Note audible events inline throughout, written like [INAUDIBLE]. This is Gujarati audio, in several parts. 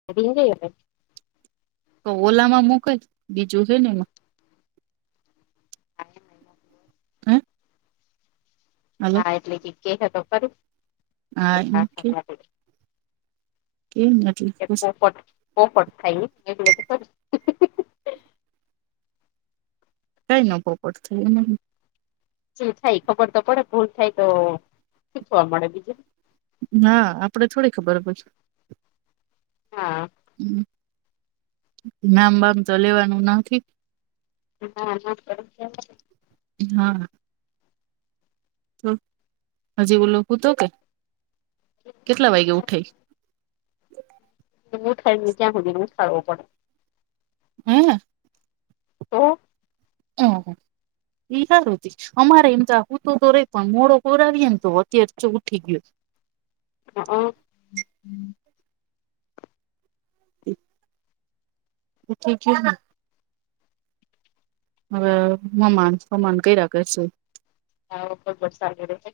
[UNINTELLIGIBLE] ક ઓલા માં મોકલ બીજું છે ને એમાં [INAUDIBLE] [UNINTELLIGIBLE] હાલો હા એટલે કે ક તો ખરું હા એ કે કે એ પોફટ પોફટ થાય એ સ કઈ ન ભપટ થાય એ લ થાય ખબર તો પડે ભૂલ થાય તો શીખવા મળે બીજું. હા આપડે થોડી ખબર પ હા. નામબામ તો લેવાનું નથી. ના ના હા તો હજી ઓલોું તો કે કેટલા વાગે ઉઠાય. હું થનેજ્યાં સુધી મું સારું પડ હમ. ઓ હહ ઈહા રોથી. અમારે એમ તો હું તો તો રહી પણ મોડો કોર આવીએ ને તો અત્યારે ઉઠી ગયો. હ ઓ હ ઠીક છે હ હવે હમાન હમાન ક્યા કરશું. હા ખબર સા ર છે.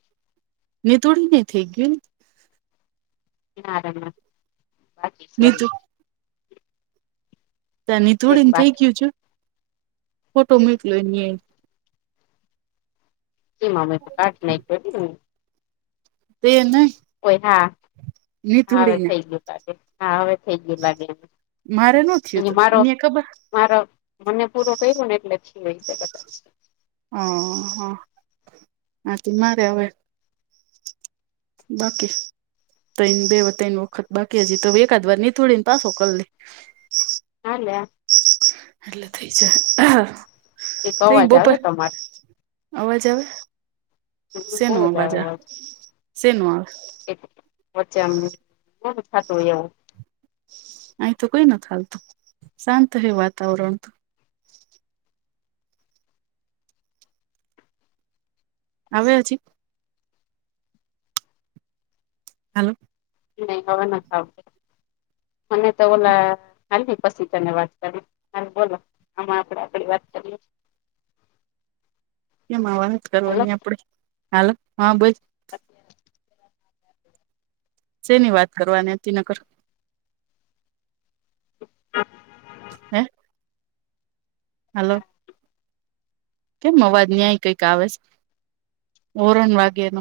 ને તોોડી નઈ થઈ ગયું ને નારા બાકી ને છે. નિધુ તની એક થોડી ને થઈ બાકી ગયું છે ફોટો મોકલો એ એ મામ તો કટનેટ બે ન હોય હા હવે ને થઈ ગયું તજે હા હવે થઈ ગયું લાગે મારે ન થયું અહીં તું મારો. એને ખબર મારો મને પૂરો કર્યો ને એટલેખી હોય છે બધા છે. હ હા આા મારે હવે. બાકી. તને બે ત વખત બાકી હજી તો એકાદ વાર નીથોળી ને પાછો કરી લે હેલો. એટલે થ જ હ એક તઈ અવાજ આવે બપર તમારો અવાજ આવે શે બહુ ન જ અવાજ આવે શે ન આવે. એ વછ્યામ હ પ થા તોું એવું અ તો કઈ નાલતું શાંતયું વાતાવરણ તો આવે હજી. હલો. એ હવે નાખ આપ મને તો ઓલા હાલ પછી તને વાત કરી હાલ બોલો આમાં આપડે આપડી વાત કરીએ કેમાં વાત હાલો કરવાની આપડે હાલો હા બસ અ તેેની વાત કરો અને ન કરર હા હે હલો કેમ અવાજ ન્યાય કઈક આવે છે ઓરણ વાગે નો